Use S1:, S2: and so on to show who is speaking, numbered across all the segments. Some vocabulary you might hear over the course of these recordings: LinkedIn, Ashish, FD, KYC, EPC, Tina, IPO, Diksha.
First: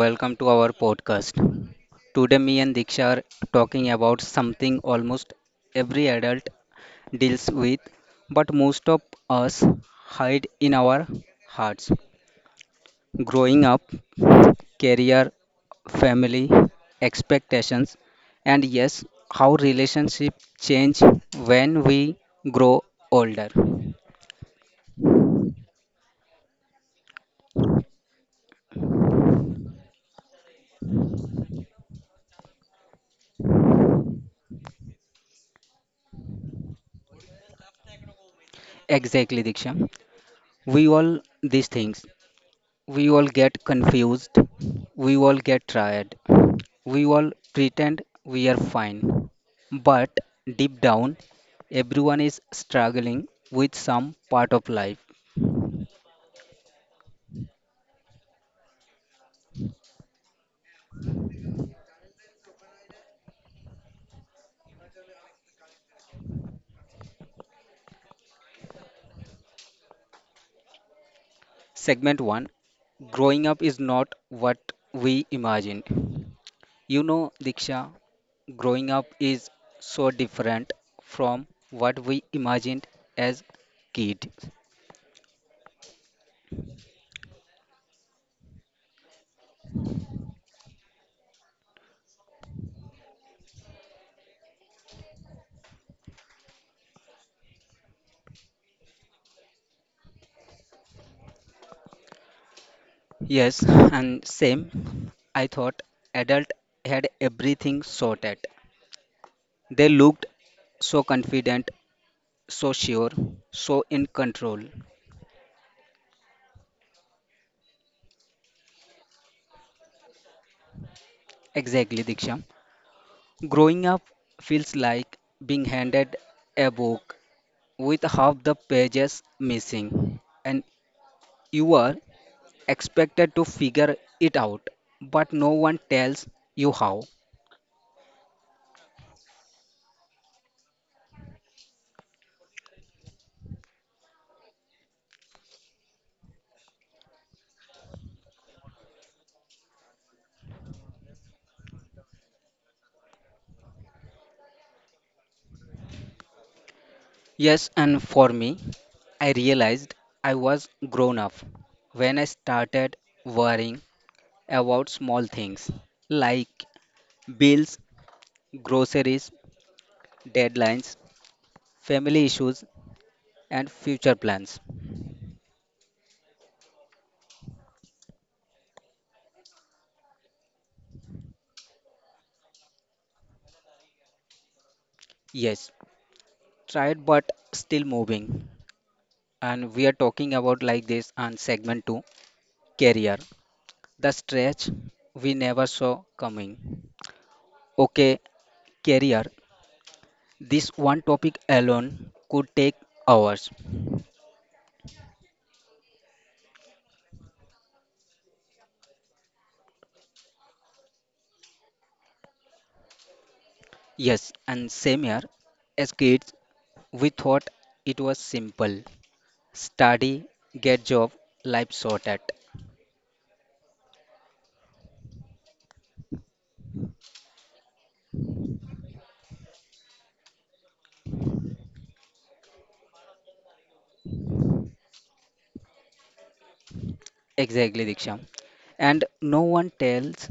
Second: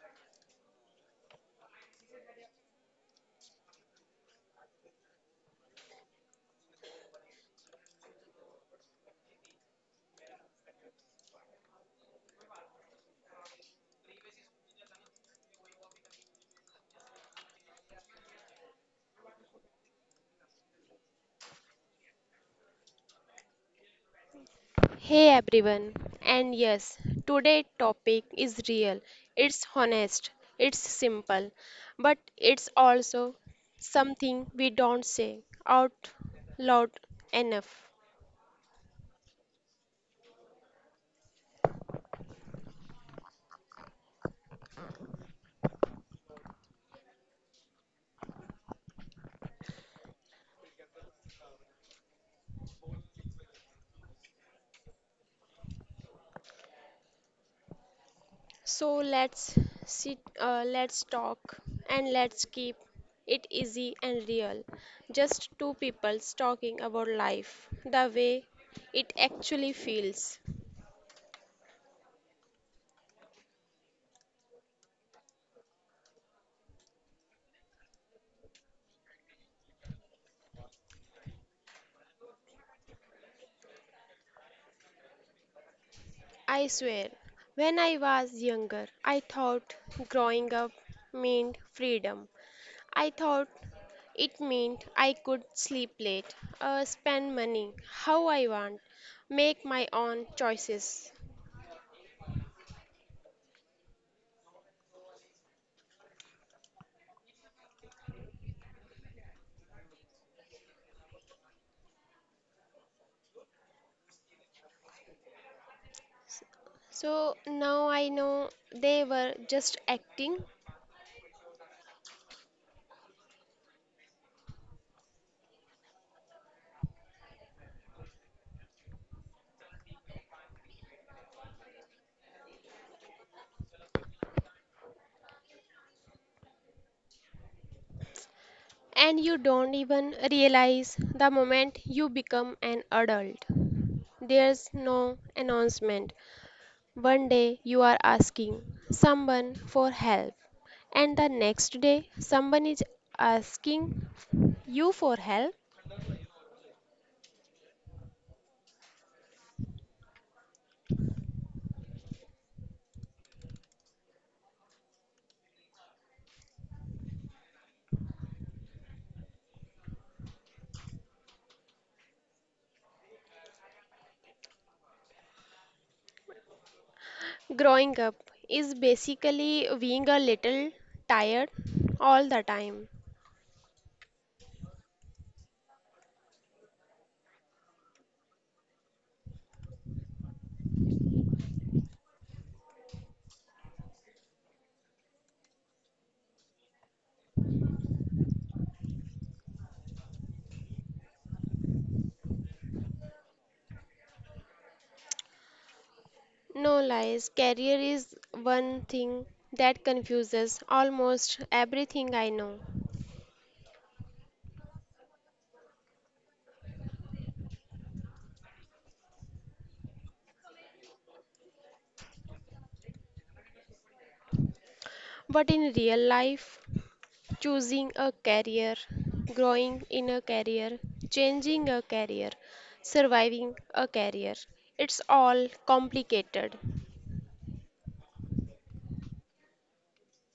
S1: welcome to our podcast. Today, me and Diksha are talking about something almost every adult deals with, but most of us hide in our hearts. Growing up, career, family, expectations, and yes, how relationships change when we grow older.
S2: Hey everyone, and yes, today topic is real. It's honest, it's simple, but it's also something we don't say out loud enough.
S1: Exactly, Diksha. We all these things. We all get confused. We all get tired. We all pretend we are fine. But deep down, everyone is struggling with some part of life.
S2: So let's talk, and let's keep it easy and real. Just two people talking about life, the way it actually feels.
S1: Segment 1. Growing up is not what we imagined. You know, Diksha, growing up is so different from what we imagined as kid.
S2: I swear, when I was younger, I thought growing up meant freedom. I thought it meant I could sleep late, spend money how I want, make my own choices.
S1: Yes, and same. I thought adult had everything sorted. They looked so confident, so sure, so in control.
S2: So now I know they were just acting,
S1: Exactly, Diksha. Growing up feels like being handed a book with half the pages missing, and you are expected to figure it out, but no one tells you how.
S2: and you don't even realize the moment you become an adult. There's no announcement. One day you are asking someone for help, and the next day someone is asking you for help.
S1: Yes, and for me, I realized I was grown up when I started worrying about small things like bills, groceries, deadlines, family issues, and future plans.
S2: Growing up is basically being a little tired all the time.
S1: Yes, tried but still moving. And we are talking about like this on segment 2, career, the stretch we never saw coming. Okay, career. This one topic alone could take hours.
S2: No lies, career is one thing that confuses almost everything I know.
S1: Yes, and same here. As kids, we thought it was simple. Study, get job, life sorted.
S2: But in real life, choosing a career, growing in a career, changing a career, surviving a career, it's all complicated.
S1: Exactly, Diksha. And no one tells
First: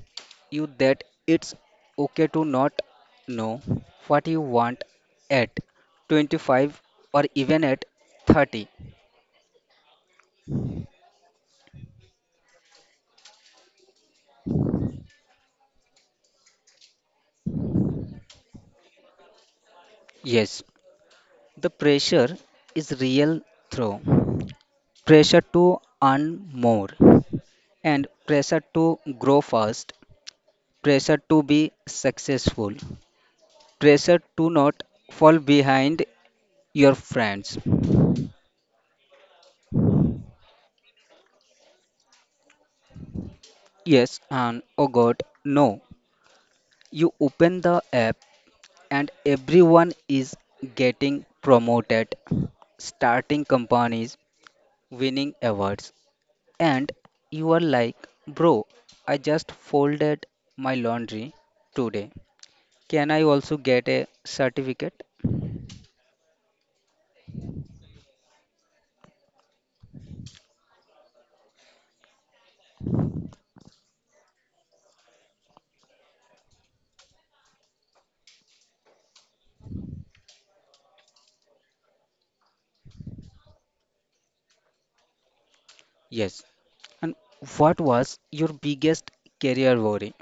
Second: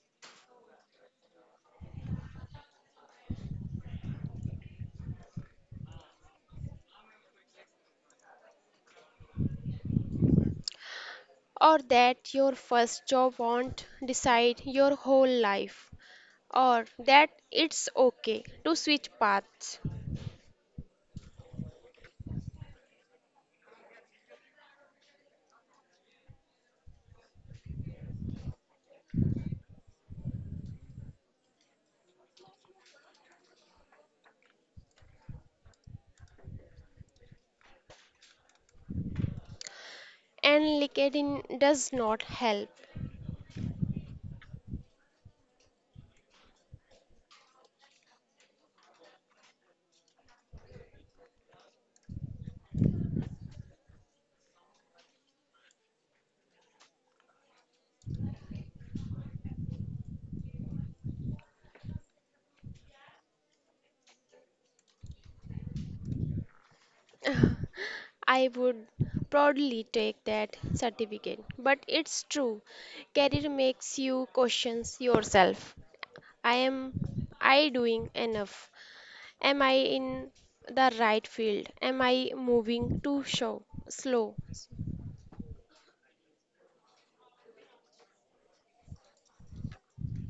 S1: you that it's okay to not know what you want at 25 or even at 30.
S2: Or that your first job won't decide your whole life, or that it's okay to switch paths.
S1: Yes, the pressure is real through pressure to earn more and pressure to grow fast, pressure to be successful, pressure to not fall behind your friends.
S2: And LinkedIn does not help.
S1: Yes, and oh god, no. You open the app and everyone is getting promoted, starting companies, winning awards, and you are like, bro, I just folded my laundry today. Can I also get a certificate?
S2: I would proudly take that certificate, but it's true. Career makes you questions yourself. I am I doing enough? Am I in the right field? Am I moving slow?
S1: Yes. And what was your biggest career worry?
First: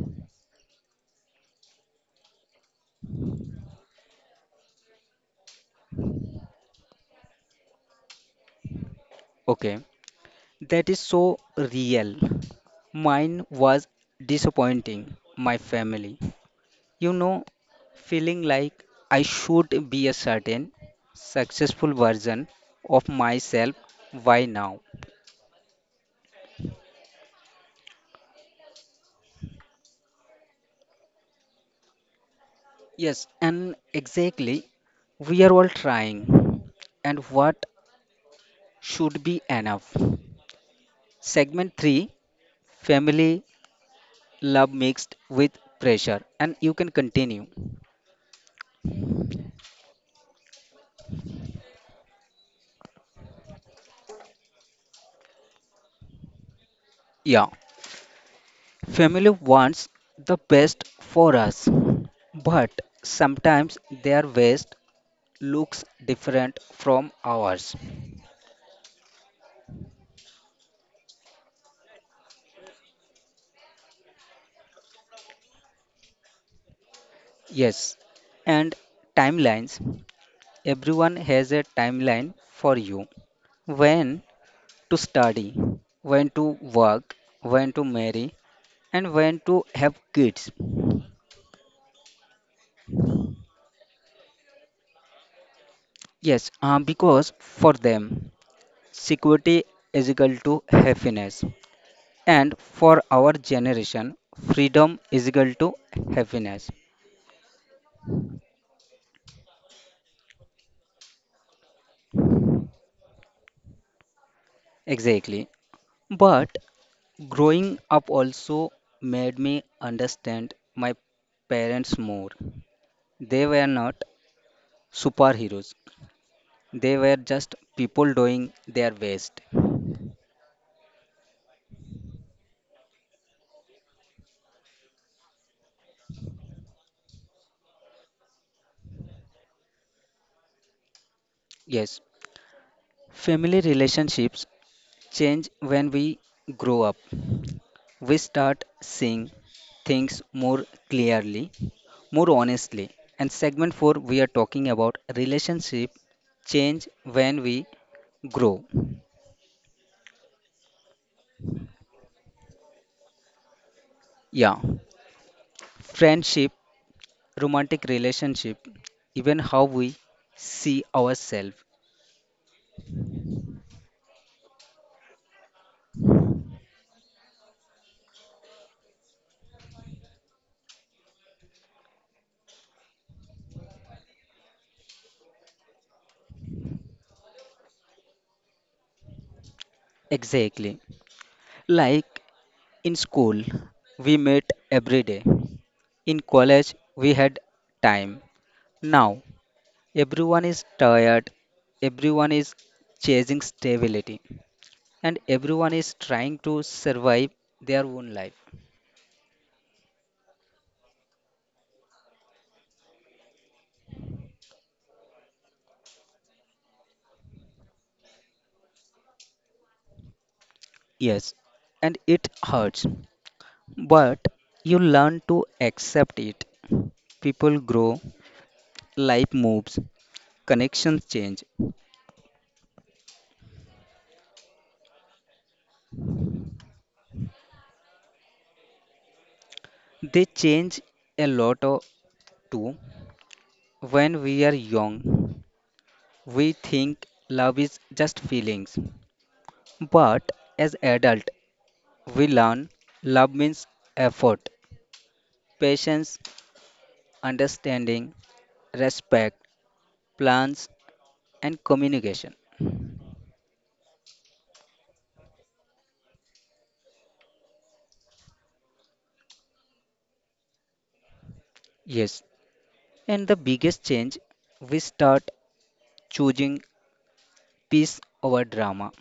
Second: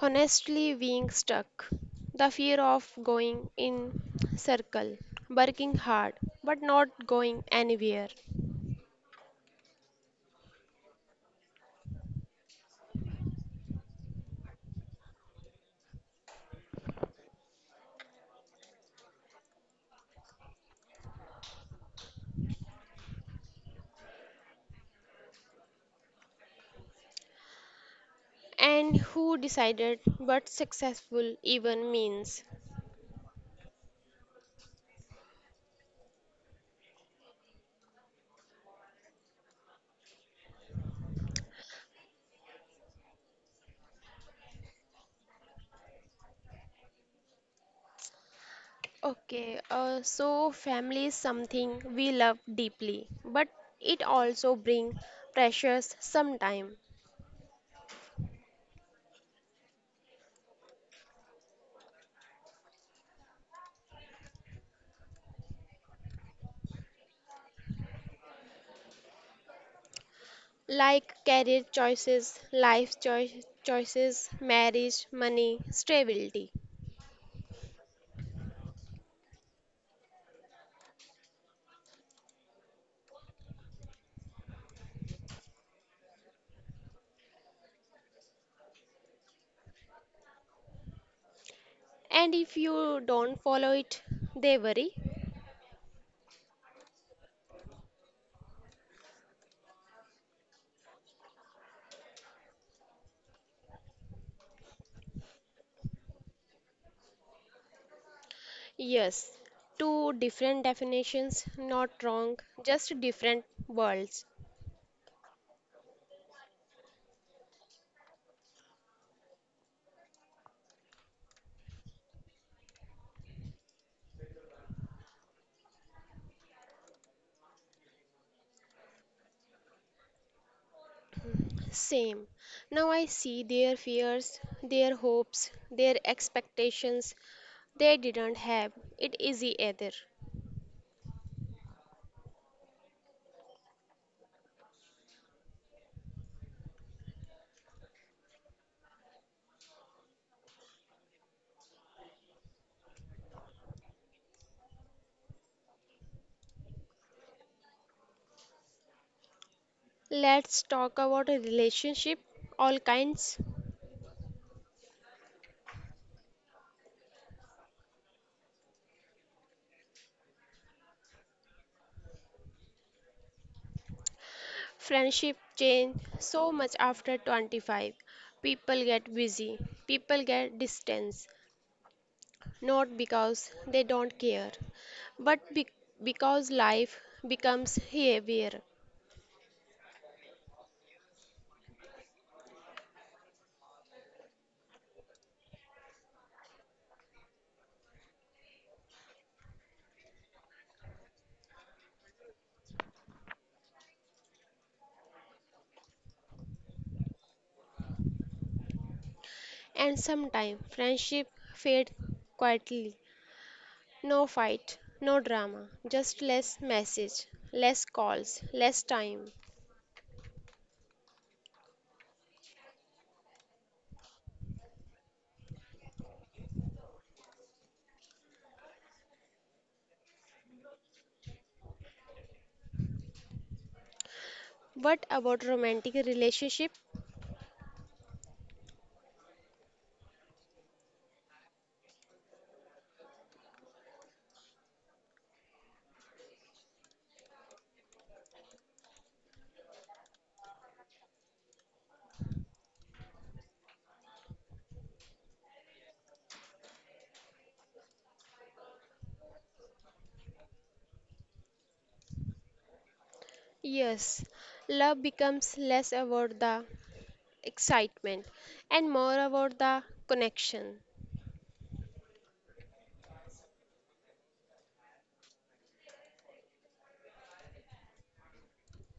S2: Honestly, being stuck, the fear of going in circle, working hard but not going anywhere.
S1: Okay. That is so real. Mine was disappointing my family. You know, feeling like I should be a certain successful version of myself. Why now?
S2: And who decided what successful even means?
S1: Yes, and exactly, we are all trying, and what should be enough. Segment 3. Family love mixed with pressure. And you can continue.
S2: Okay uh, so family is something we love deeply, but it also brings pressures sometime.
S1: Yeah, family wants the best for us, but sometimes their best looks different from ours.
S2: Like career choices, life choices, marriage, money, stability.
S1: Yes, and timelines. Everyone has a timeline for you. When to study, when to work, when to marry, and when to have kids.
S2: And if you don't follow it, they worry.
S1: Yes, because for them, security is equal to happiness. And for our generation, freedom is equal to happiness.
S2: Yes, two different definitions, not wrong, just different worlds.
S1: Exactly. But growing up also made me understand my parents more. They were not superheroes, they were just people doing their best.
S2: Same. Now I see their fears, their hopes, their expectations. They didn't have it easy either.
S1: Yes, family relationships change when we grow up. We start seeing things more clearly, more honestly. And segment 4, we are talking about relationship change when we grow.
S2: Let's talk about a relationship, all kinds.
S1: Yeah, friendship, romantic relationship, even how we see ourselves.
S2: Friendship change so much after 25. People get busy, people get distance, not because they don't care, but because life becomes heavier.
S1: Exactly. Like in school, we met every day. In college, we had time. Now, everyone is tired, everyone is chasing stability, and everyone is trying to survive their own life.
S2: And sometimes friendship fade quietly. No fight, no drama, just less message, less calls, less time.
S1: Yes, and it hurts, but you learn to accept it. People grow, life moves, connections change.
S2: What about romantic relationship?
S1: They change a lot too. When we are young, we think love is just feelings, but as adult, we learn love means effort, patience, understanding, respect, plans, and communication.
S2: Yes, love becomes less about the excitement and more about the connection.
S1: Yes, and the biggest change, we start choosing peace over drama.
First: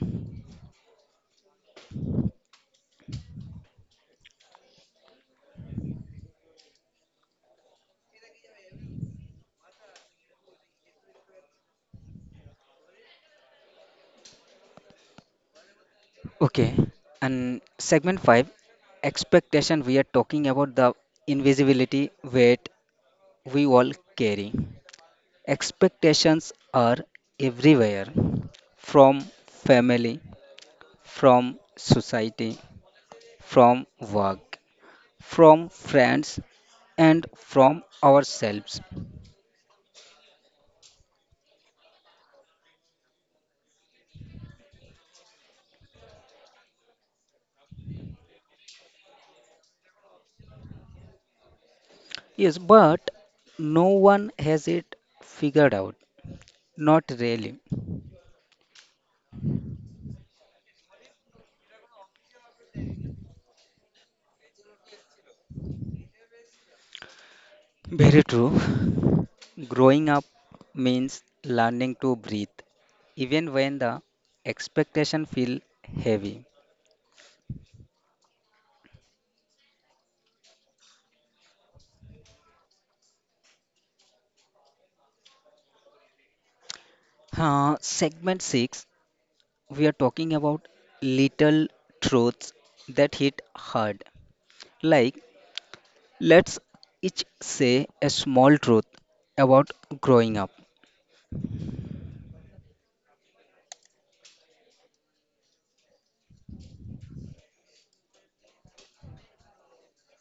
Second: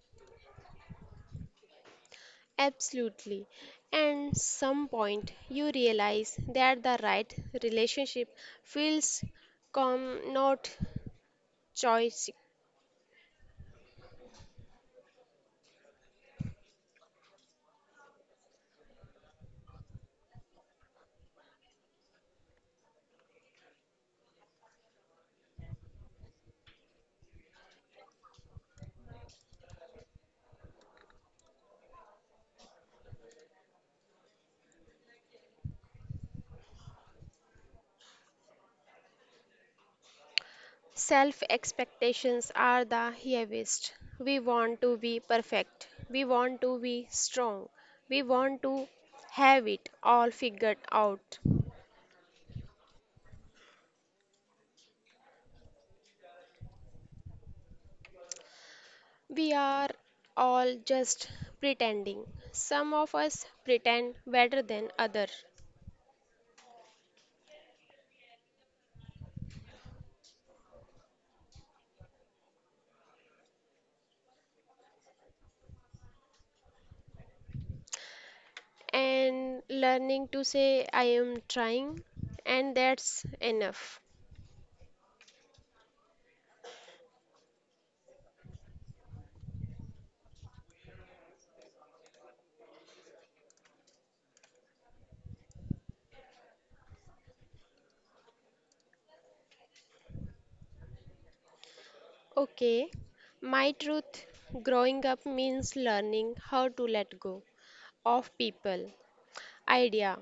S2: Absolutely. And some point you realize that the right relationship feels calm, not choice.
S1: Okay, and segment 5, expectation, we are talking about the invisibility weight we all carry. Expectations are everywhere, from family, from society, from work, from friends, and from ourselves.
S2: Self expectations are the heaviest. We want to be perfect. We want to be strong. We want to have it all figured out.
S1: Yes, but no one has it figured out. Not really.
S2: We are all just pretending. Some of us pretend better than others.
S1: Very true. Growing up means learning to breathe, even when the expectation feel heavy.
S2: And learning to say I am trying, and that's enough.
S1: Segment 6, we are talking about little truths that hit hard. Like, let's each say a small truth about growing up.
S2: Okay, my truth, growing up means learning how to let go of people, idea,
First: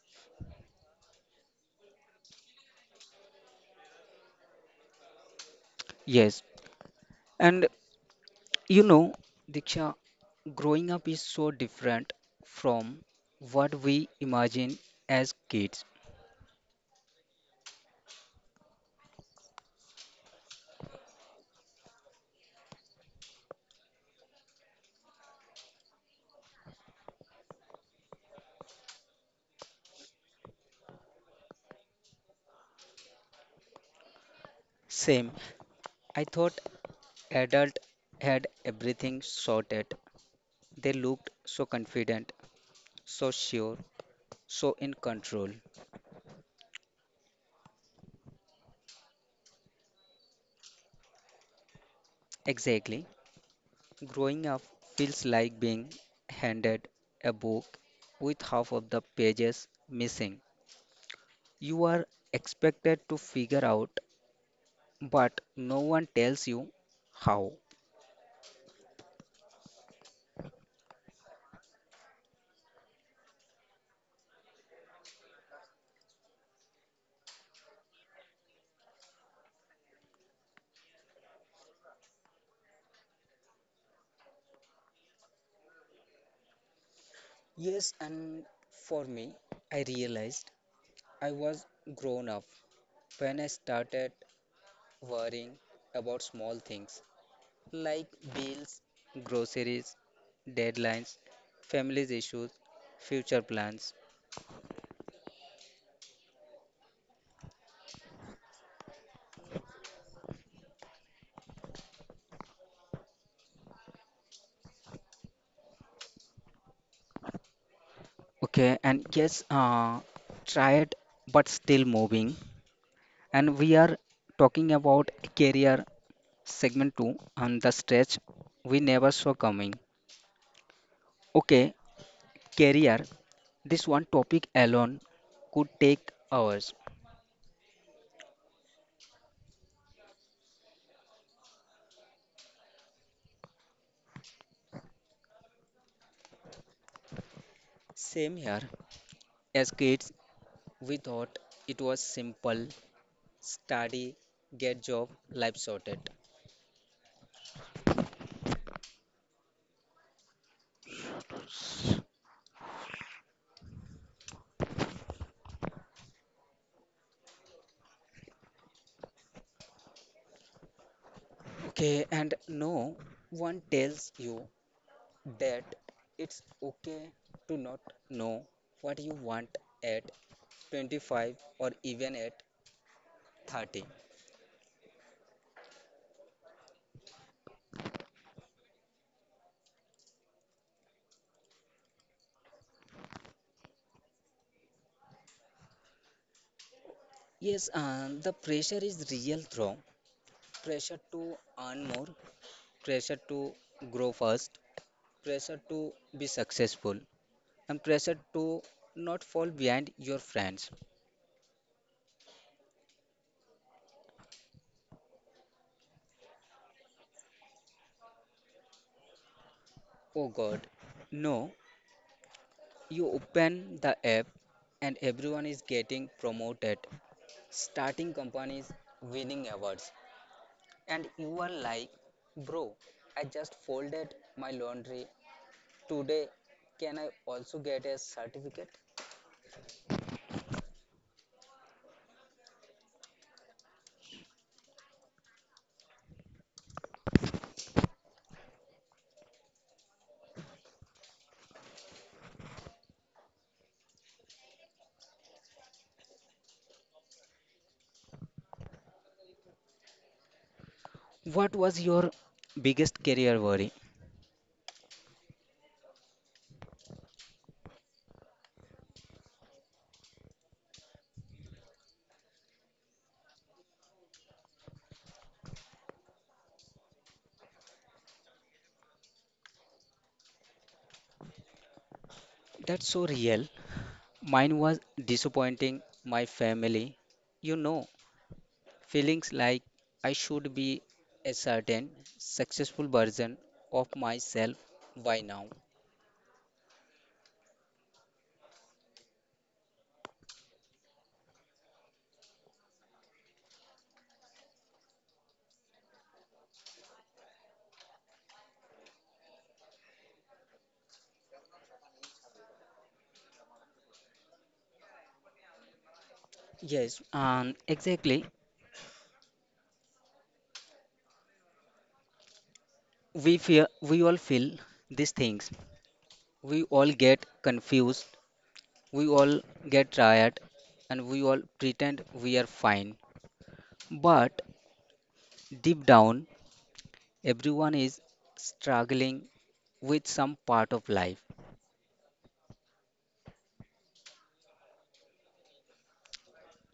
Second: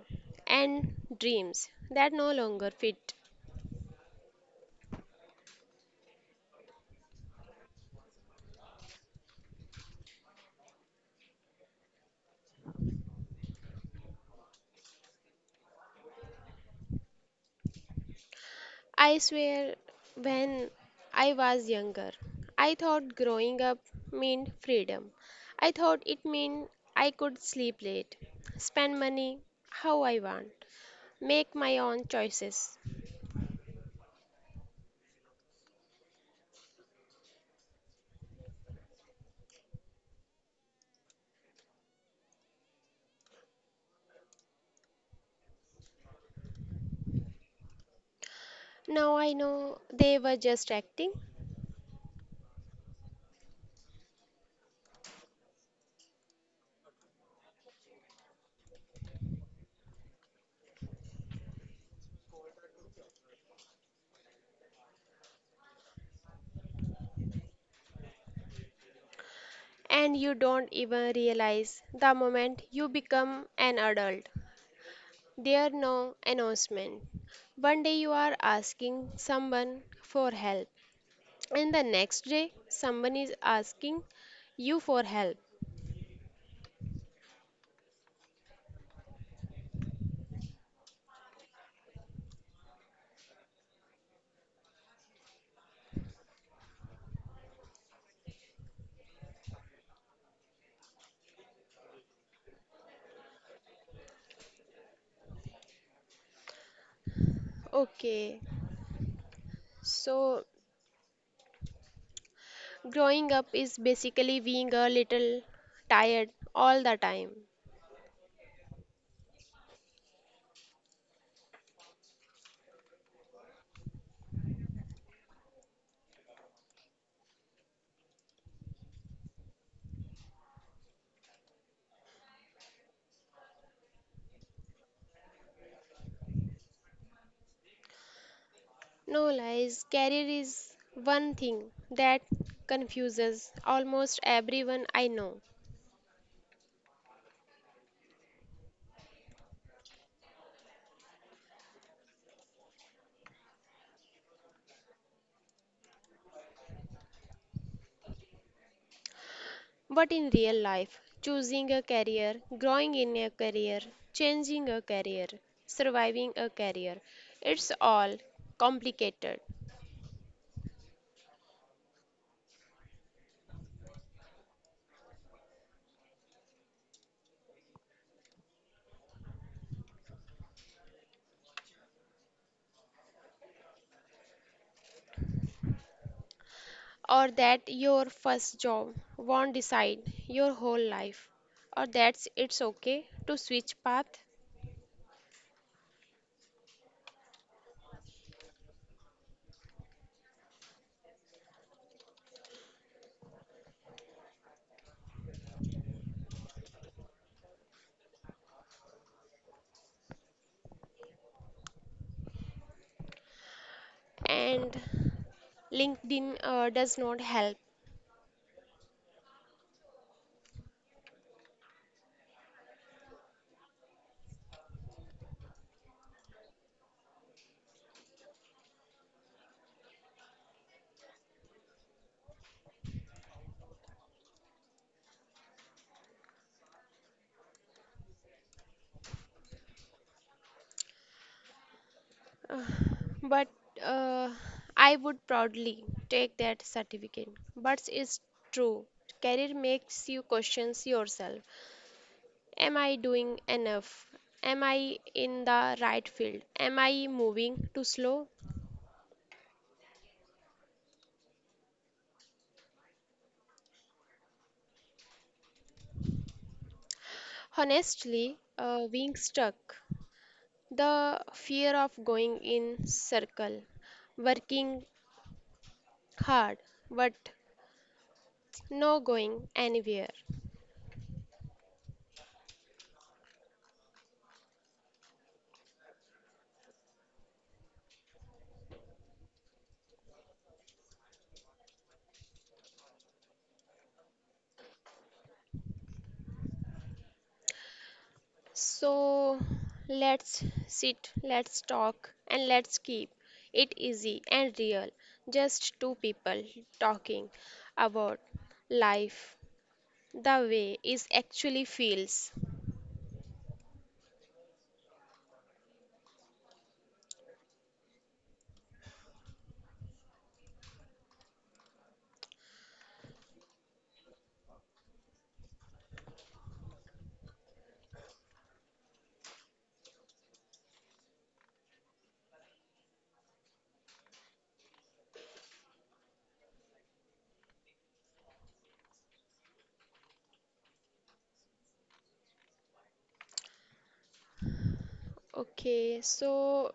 S2: and dreams that no longer fit.
S1: Yes, and you know, Diksha, growing up is so different from what we imagine as kids.
S2: I swear, when I was younger, I thought growing up meant freedom. I thought it meant I could sleep late, spend money how I want, make my own choices.
S1: Same, I thought adult had everything sorted. They looked so confident, so sure, so in control.
S2: Now I know they were just acting,
S1: Exactly. Growing up feels like being handed a book with half of the pages missing. You are expected to figure out, but no one tells you how.
S2: and you don't even realize the moment you become an adult. There are no announcement. One day you are asking someone for help, and the next day someone is asking you for help.
S1: Yes, and for me, I realized I was grown up when I started worrying about small things like bills, groceries, deadlines, family's issues, future plans.
S2: Okay, so growing up is basically being a little tired all the time.
S1: Okay, and yes, tired but still moving. And we are talking about career, segment 2, and the stretch we never saw coming. Okay, career. This one topic alone could take hours.
S2: No lies, career is one thing that confuses almost everyone I know.
S1: Same here. As kids, we thought it was simple. Study, get job, life sorted.
S2: But in real life, choosing a career, growing in a career, changing a career, surviving a career, it's all complicated.
S1: Okay, and no one tells you that it's okay to not know what you want at 25 or even at 30.
S2: Or that your first job won't decide your whole life, or that's it's okay to switch path.
S1: Yes, the pressure is real, though. Pressure to earn more, pressure to grow fast, pressure to be successful and pressure to not fall behind your friends.
S2: And LinkedIn does not help.
S1: Oh God, no, you open the app and everyone is getting promoted, starting companies, winning awards, and you are like, bro, I just folded my laundry today. Can I also get a certificate?
S2: Uh, but uh, I would proudly take that certificate. But it's true. Career makes you question yourself. Am I doing enough? Am I in the right field? Am I moving too slow?
S1: What was your biggest career worry?
S2: Honestly, being stuck, the fear of going in circle, working hard but no going anywhere.
S1: That's so real. Mine was disappointing my family. You know, feelings like I should be a certain successful version of myself by now.
S2: So let's sit, let's talk, and let's keep it easy and real. Just two people talking about life the way it actually feels.
S1: Yes, exactly. We all feel these things. We all get confused. We all get tired, and we all pretend we are fine. But deep down, everyone is struggling with some part of life.
S2: Okay, so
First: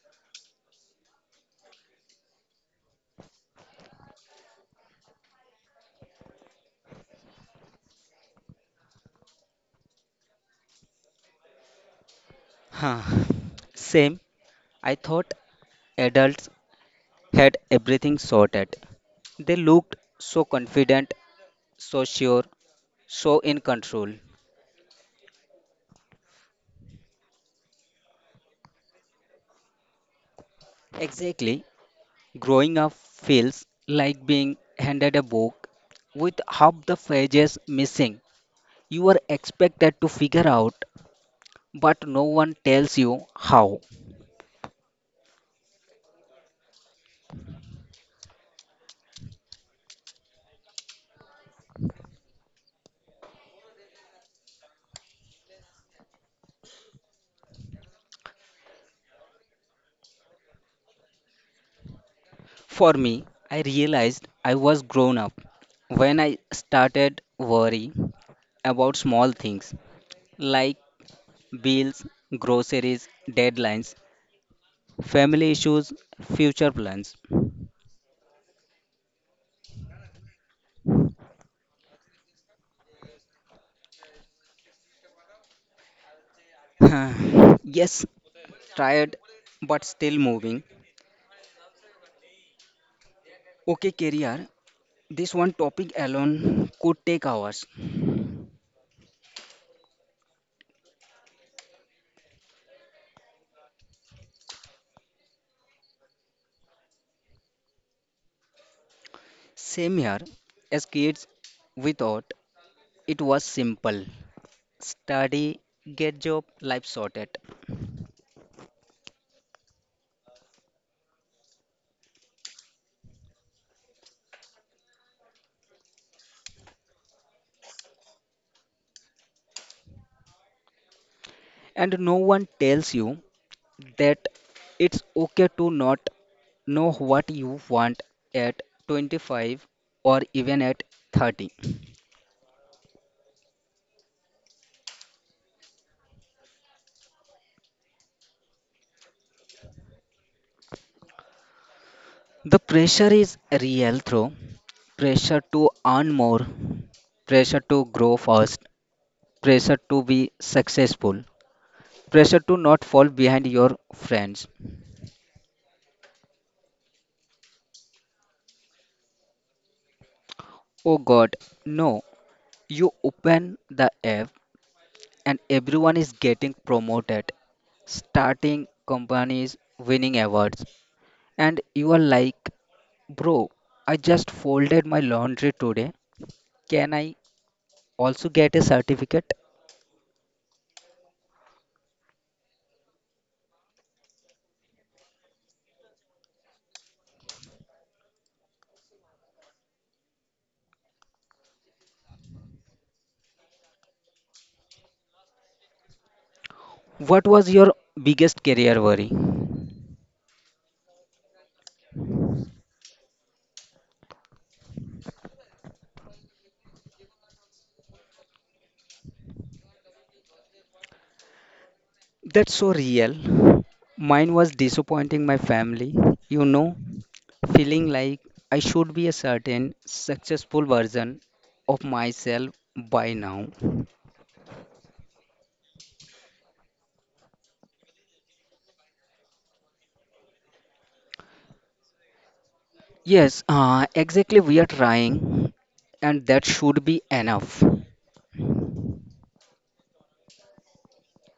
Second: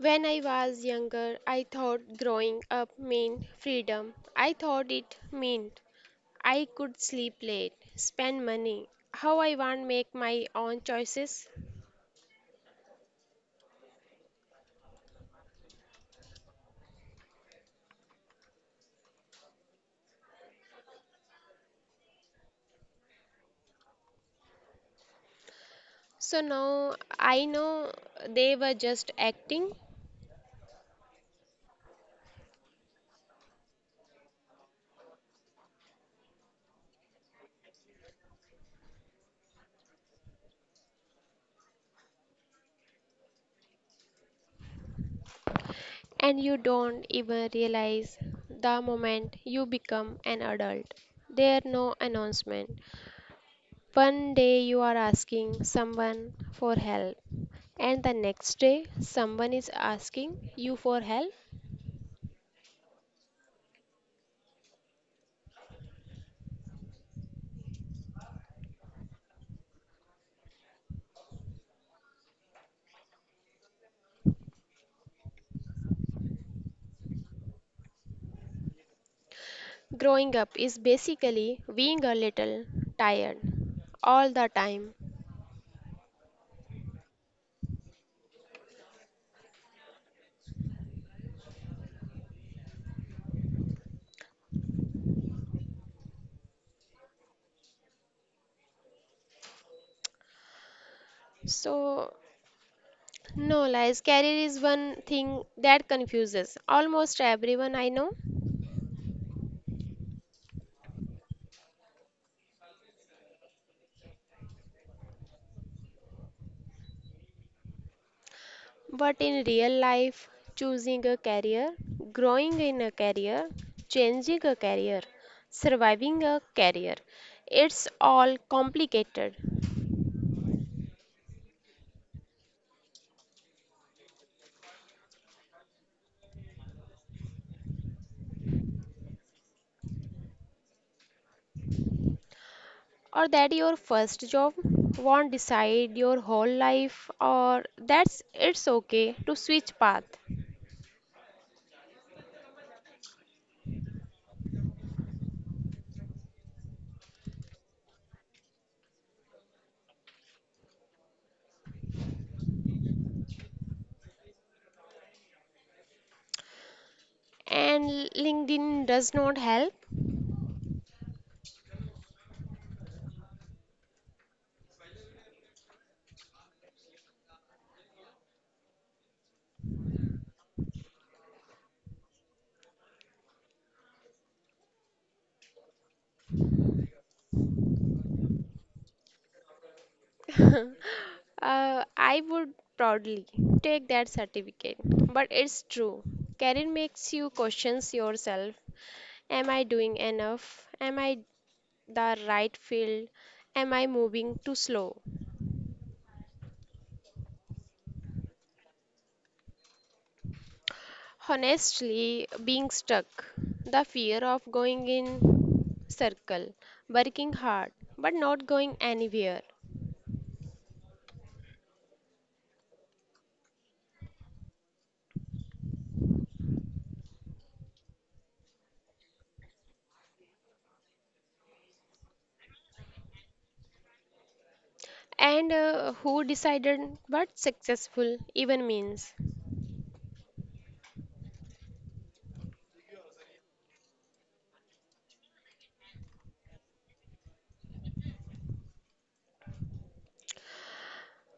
S2: when I was younger, I thought growing up meant freedom. I thought it meant I could sleep late, spend money, how I want, make my own choices.
S1: Huh. Same. I thought adults had everything sorted. They looked so confident, so sure, so in control.
S2: So now I know they were just acting,
S1: Exactly. Growing up feels like being handed a book with half the pages missing. You are expected to figure out, but no one tells you how.
S2: and you don't even realize the moment you become an adult. There no announcement. One day you are asking someone for help, and the next day someone is asking you for help.
S1: For me, I realized I was grown up when I started worrying about small things like bills, groceries, deadlines, family issues, future plans.
S2: Growing up is basically being a little tired all the time.
S1: Yes, tired but still moving. Okay, career. This one topic alone could take hours.
S2: So, no lies, career is one thing that confuses almost everyone I know.
S1: Same here. As kids, we thought it was simple. Study, get job, life sorted.
S2: But in real life, choosing a career, growing in a career, changing a career, surviving a career, it's all complicated.
S1: And no one tells you that it's okay to not know what you want at 25 or even at 30.
S2: Or that your first job won't decide your whole life, or that's it's okay to switch path.
S1: The pressure is real through pressure to earn more, pressure to grow fast, pressure to be successful, pressure to not fall behind your friends.
S2: And LinkedIn does not help.
S1: Oh god, no. You open the app and everyone is getting promoted, starting companies, winning awards, and you are like, bro, I just folded my laundry today. Can I also get a certificate?
S2: I would proudly take that certificate, but it's true. Career makes you questions yourself. Am I doing enough? Am I the right field? Am I moving too slow?
S1: What was your biggest career worry?
S2: Honestly, being stuck, the fear of going in circle, working hard but not going anywhere.
S1: That's so real. Mine was disappointing my family, you know, feeling like I should be a certain successful version of myself by now.
S2: And who decided what successful even means?
S1: Yes, exactly, we are trying, and that should be enough.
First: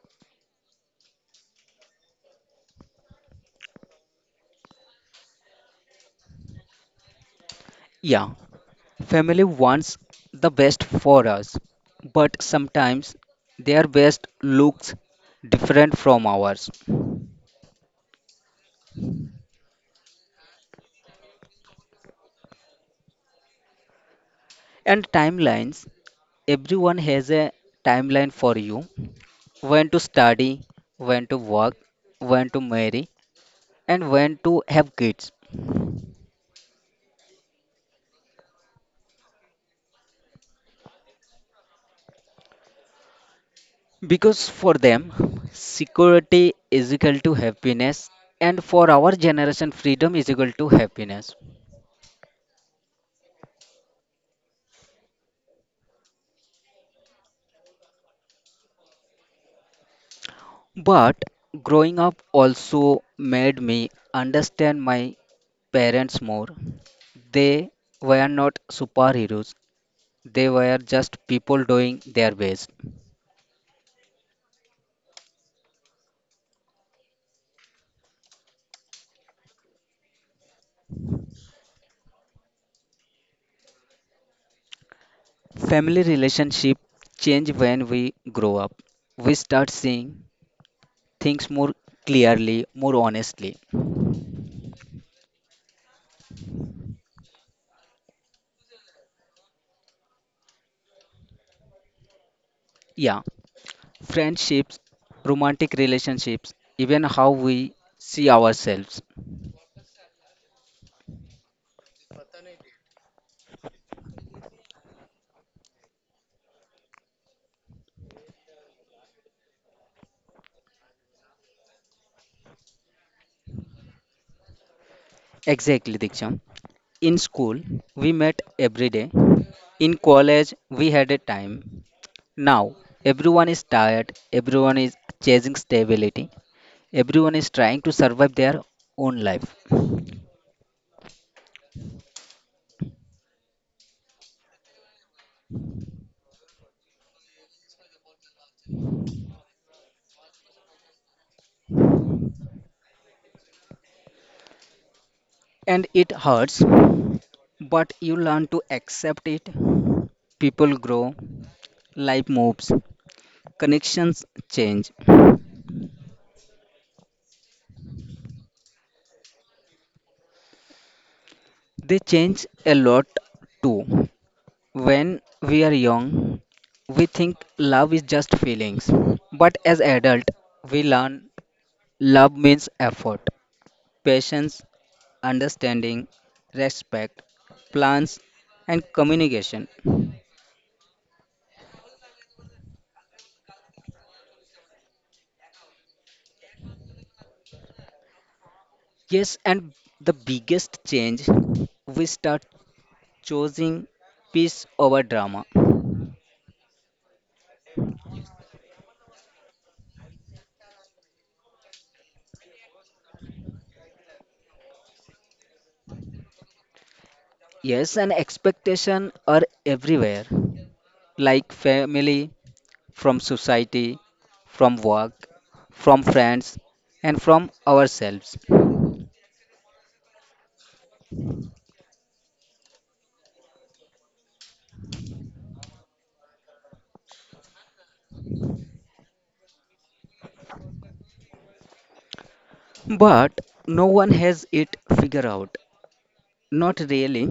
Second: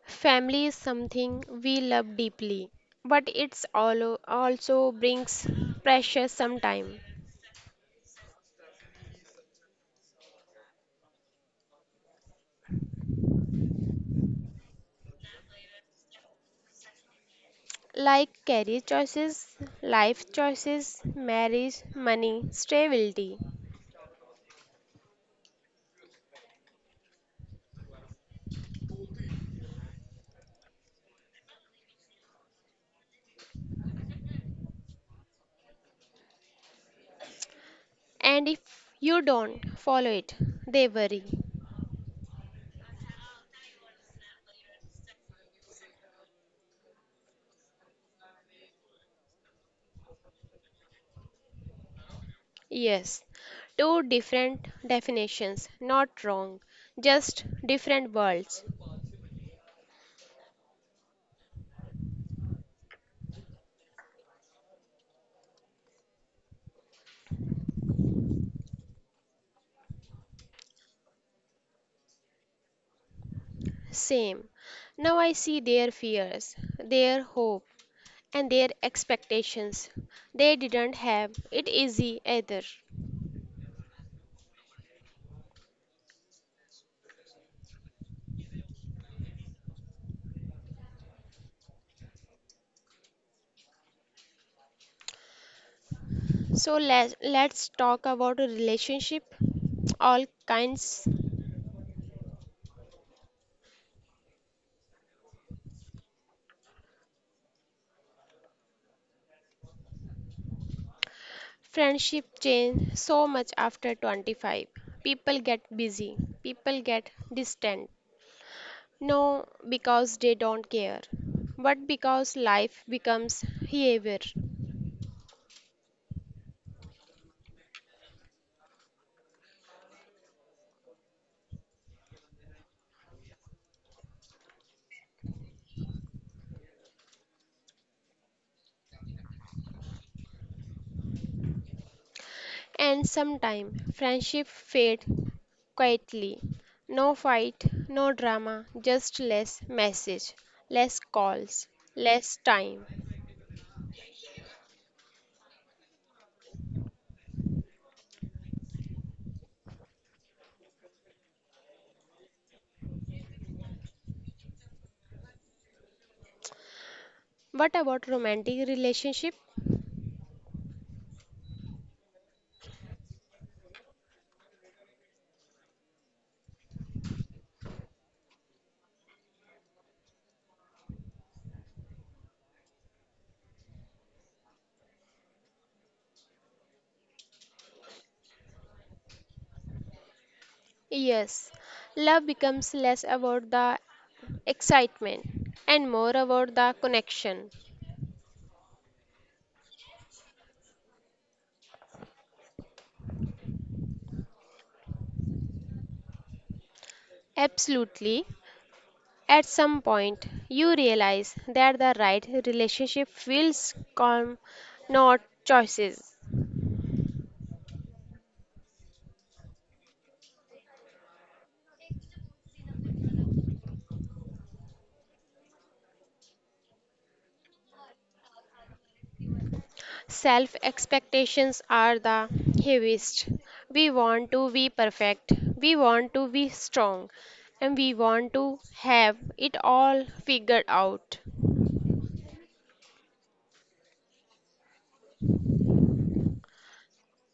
S2: Family is something we love deeply, but it's all also brings pressure sometimes.
S1: Yeah, family wants the best for us, but sometimes their best looks different from ours.
S2: Like career choices, life choices, marriage, money, stability.
S1: And timelines. Everyone has a timeline for you, when to study, when to work, when to marry, and when to have kids.
S2: And if you don't follow it, they worry.
S1: Because for them, security is equal to happiness, and for our generation, freedom is equal to happiness.
S2: Yes, two different definitions, not wrong, just different worlds.
S1: But growing up also made me understand my parents more. They were not superheroes, they were just people doing their best.
S2: Same. Now I see their fears, their hope, and their expectations. They didn't have it easy either.
S1: Family relationship change when we grow up. We start seeing things more clearly, more honestly.
S2: So let's talk about a relationship, all kinds.
S1: Yeah, friendships, romantic relationships, even how we see ourselves.
S2: Friendship change so much after 25. People get busy, people get distant, no because they don't care, but because life becomes heavier.
S1: Exactly, Diksham. In school, we met every day. In college, we had a time. Now, everyone is tired, everyone is chasing stability, everyone is trying to survive their own life.
S2: And sometimes friendship fade quietly. No fight, no drama, just less message, less calls, less time.
S1: And it hurts, but you learn to accept it. People grow, life moves, connections change.
S2: What about romantic relationship?
S1: They change a lot too. When we are young, we think love is just feelings. But as adult, we learn love means effort, patience, understanding, respect, plans and communication.
S2: Yes, love becomes less about the excitement and more about the connection.
S1: Yes, and the biggest change, we start choosing peace over drama.
S2: Absolutely. At some point, you realize that the right relationship feels calm, not choices.
S1: Yes, and expectation are everywhere, like family, from society, from work, from friends, and from ourselves.
S2: Self expectations are the heaviest. We want to be perfect, we want to be strong, and we want to have it all figured out.
S1: But no one has it figured out. Not really.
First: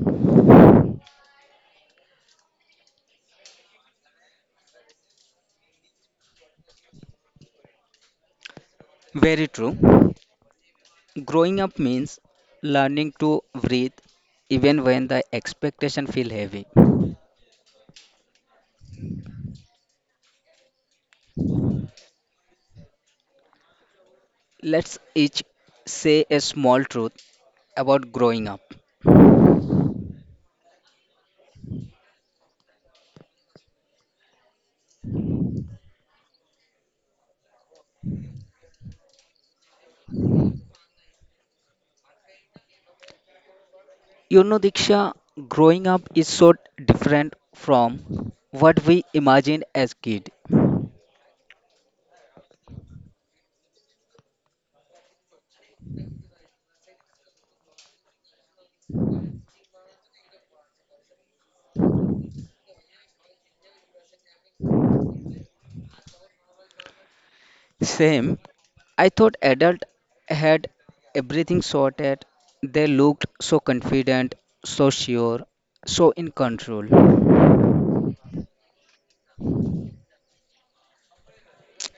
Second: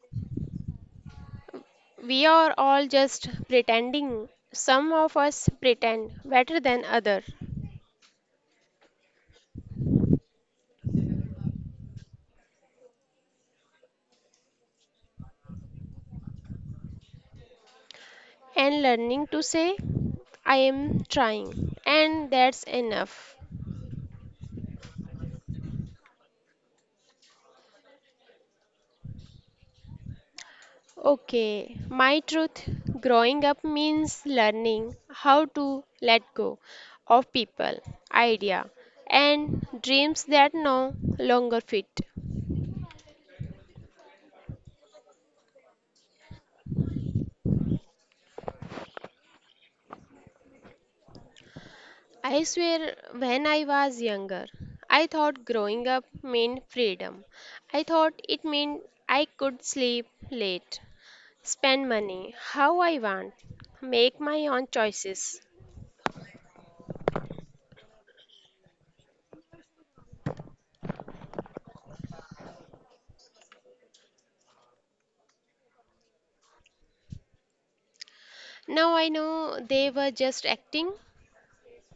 S2: We are all just pretending. Some of us pretend better than other.
S1: Very true. Growing up means learning to breathe even when the expectation feel heavy.
S2: And learning to say I am trying and that's enough.
S1: Let's each say a small truth about growing up.
S2: Okay, my truth, growing up means learning how to let go of people, idea, and dreams that no longer fit.
S1: You know, Diksha, growing up is so different from what we imagined as kid.
S2: I swear, when I was younger, I thought growing up meant freedom. I thought it meant I could sleep late, spend money how I want, make my own choices.
S1: Same, I thought adult had everything sorted. They looked so confident, so sure, so in control.
S2: Now I know they were just acting,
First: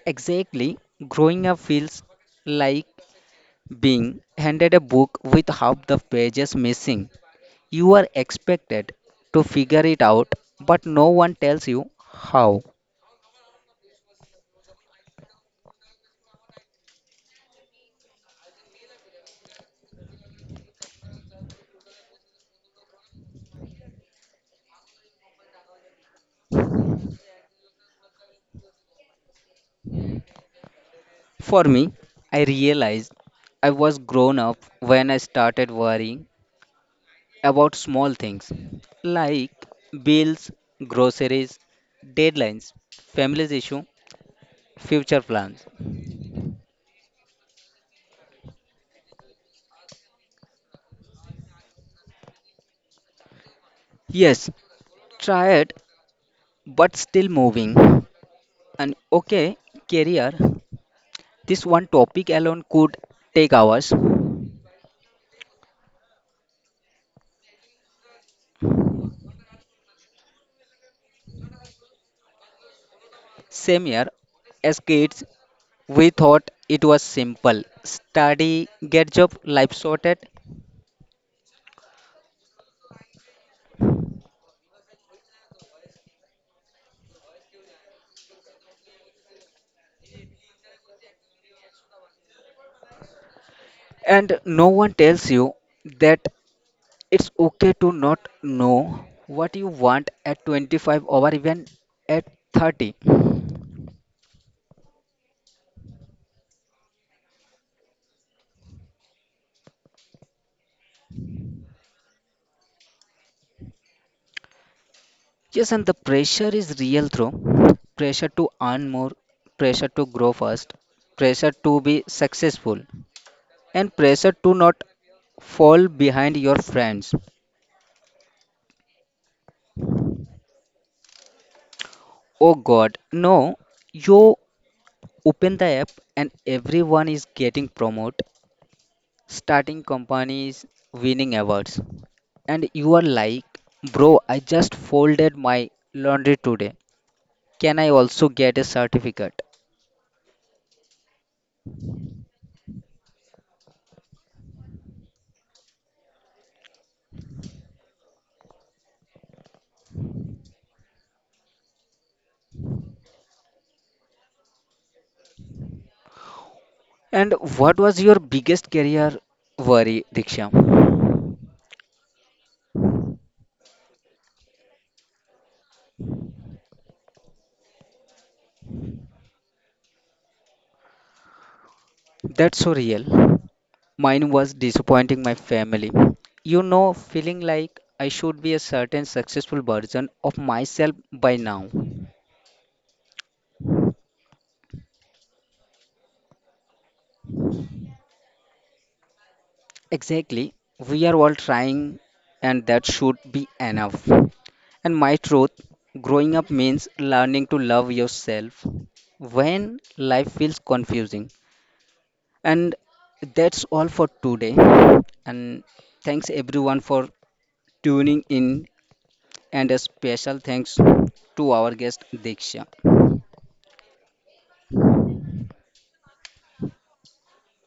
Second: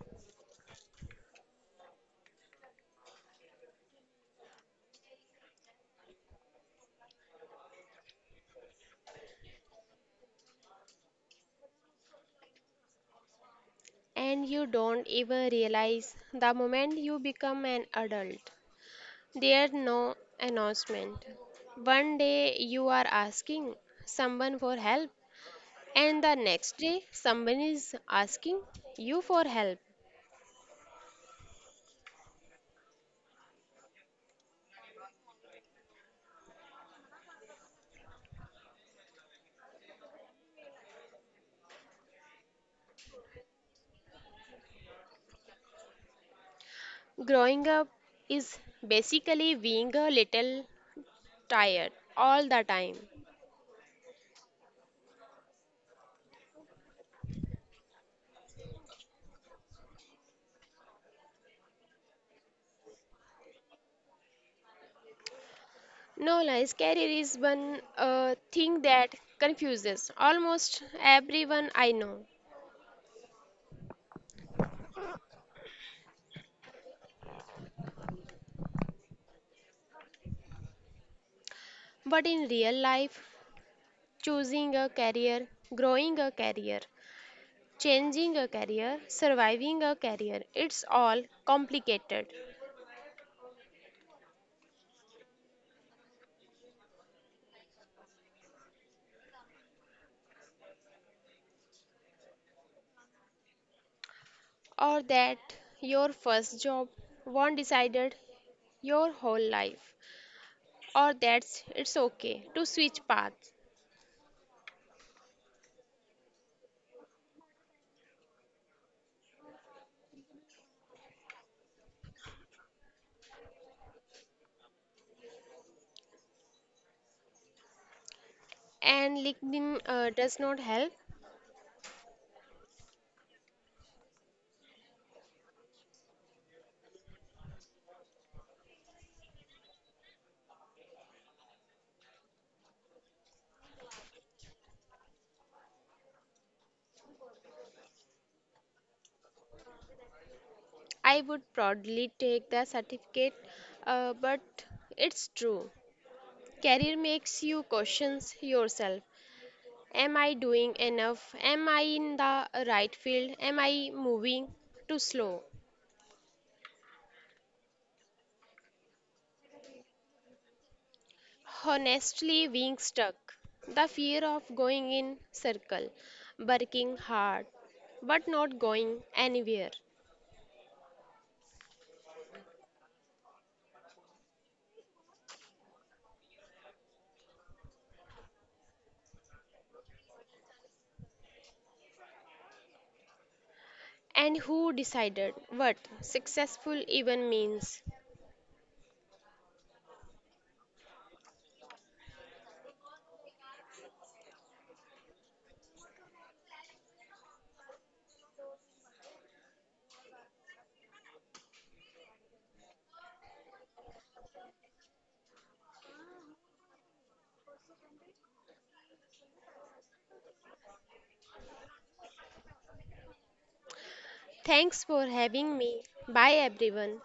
S1: Exactly, growing up feels like being handed a book with half the pages missing. You are expected to figure it out, but no one tells you how.
S2: and you don't even realize the moment you become an adult. There's no announcement. One day you are asking someone for help, and the next day someone is asking you for help.
S1: For me, I realized I was grown up when I started worrying about small things like bills, groceries, deadlines, family's issue, future plans.
S2: Growing up is basically being a little tired all the time.
S1: Yes, tired but still moving. And okay, career. This one topic alone could take hours.
S2: No lies, career is one thing that confuses almost everyone I know.
S1: Same year, as kids, we thought it was simple. Study, get job, life sorted.
S2: But in real life, choosing a career, growing a career, changing a career, surviving a career, it's all complicated.
S1: And no one tells you that it's okay to not know what you want at 25 or even at 30.
S2: Or that your first job won't decided your whole life. Or that's it's okay to switch paths.
S1: Yes, and the pressure is real through pressure to earn more, pressure to grow fast, pressure to be successful, and pressure to not fall behind your friends.
S2: And LinkedIn does not help.
S1: Oh god, no, you open the app and everyone is getting promoted, starting companies, winning awards. And you are like, bro, I just folded my laundry today. Can I also get a certificate?
S2: I would proudly take the certificate, but it's true. Career makes you questions yourself. Am I doing enough? Am I in the right field? Am I moving too slow?
S1: And what was your biggest career worry, Diksha?
S2: Honestly, being stuck. The fear of going in circle, working hard, but not going anywhere.
S1: That's so real. Mine was disappointing my family. You know, feeling like I should be a certain successful version of myself by now.
S2: And who decided what successful even means?
S1: Exactly. We are all trying, and that should be enough. And my truth, growing up means learning to love yourself when life feels confusing. And that's all for today. And thanks everyone for tuning in, and a special thanks to our guest Diksha.
S2: Thanks for having me. Bye everyone.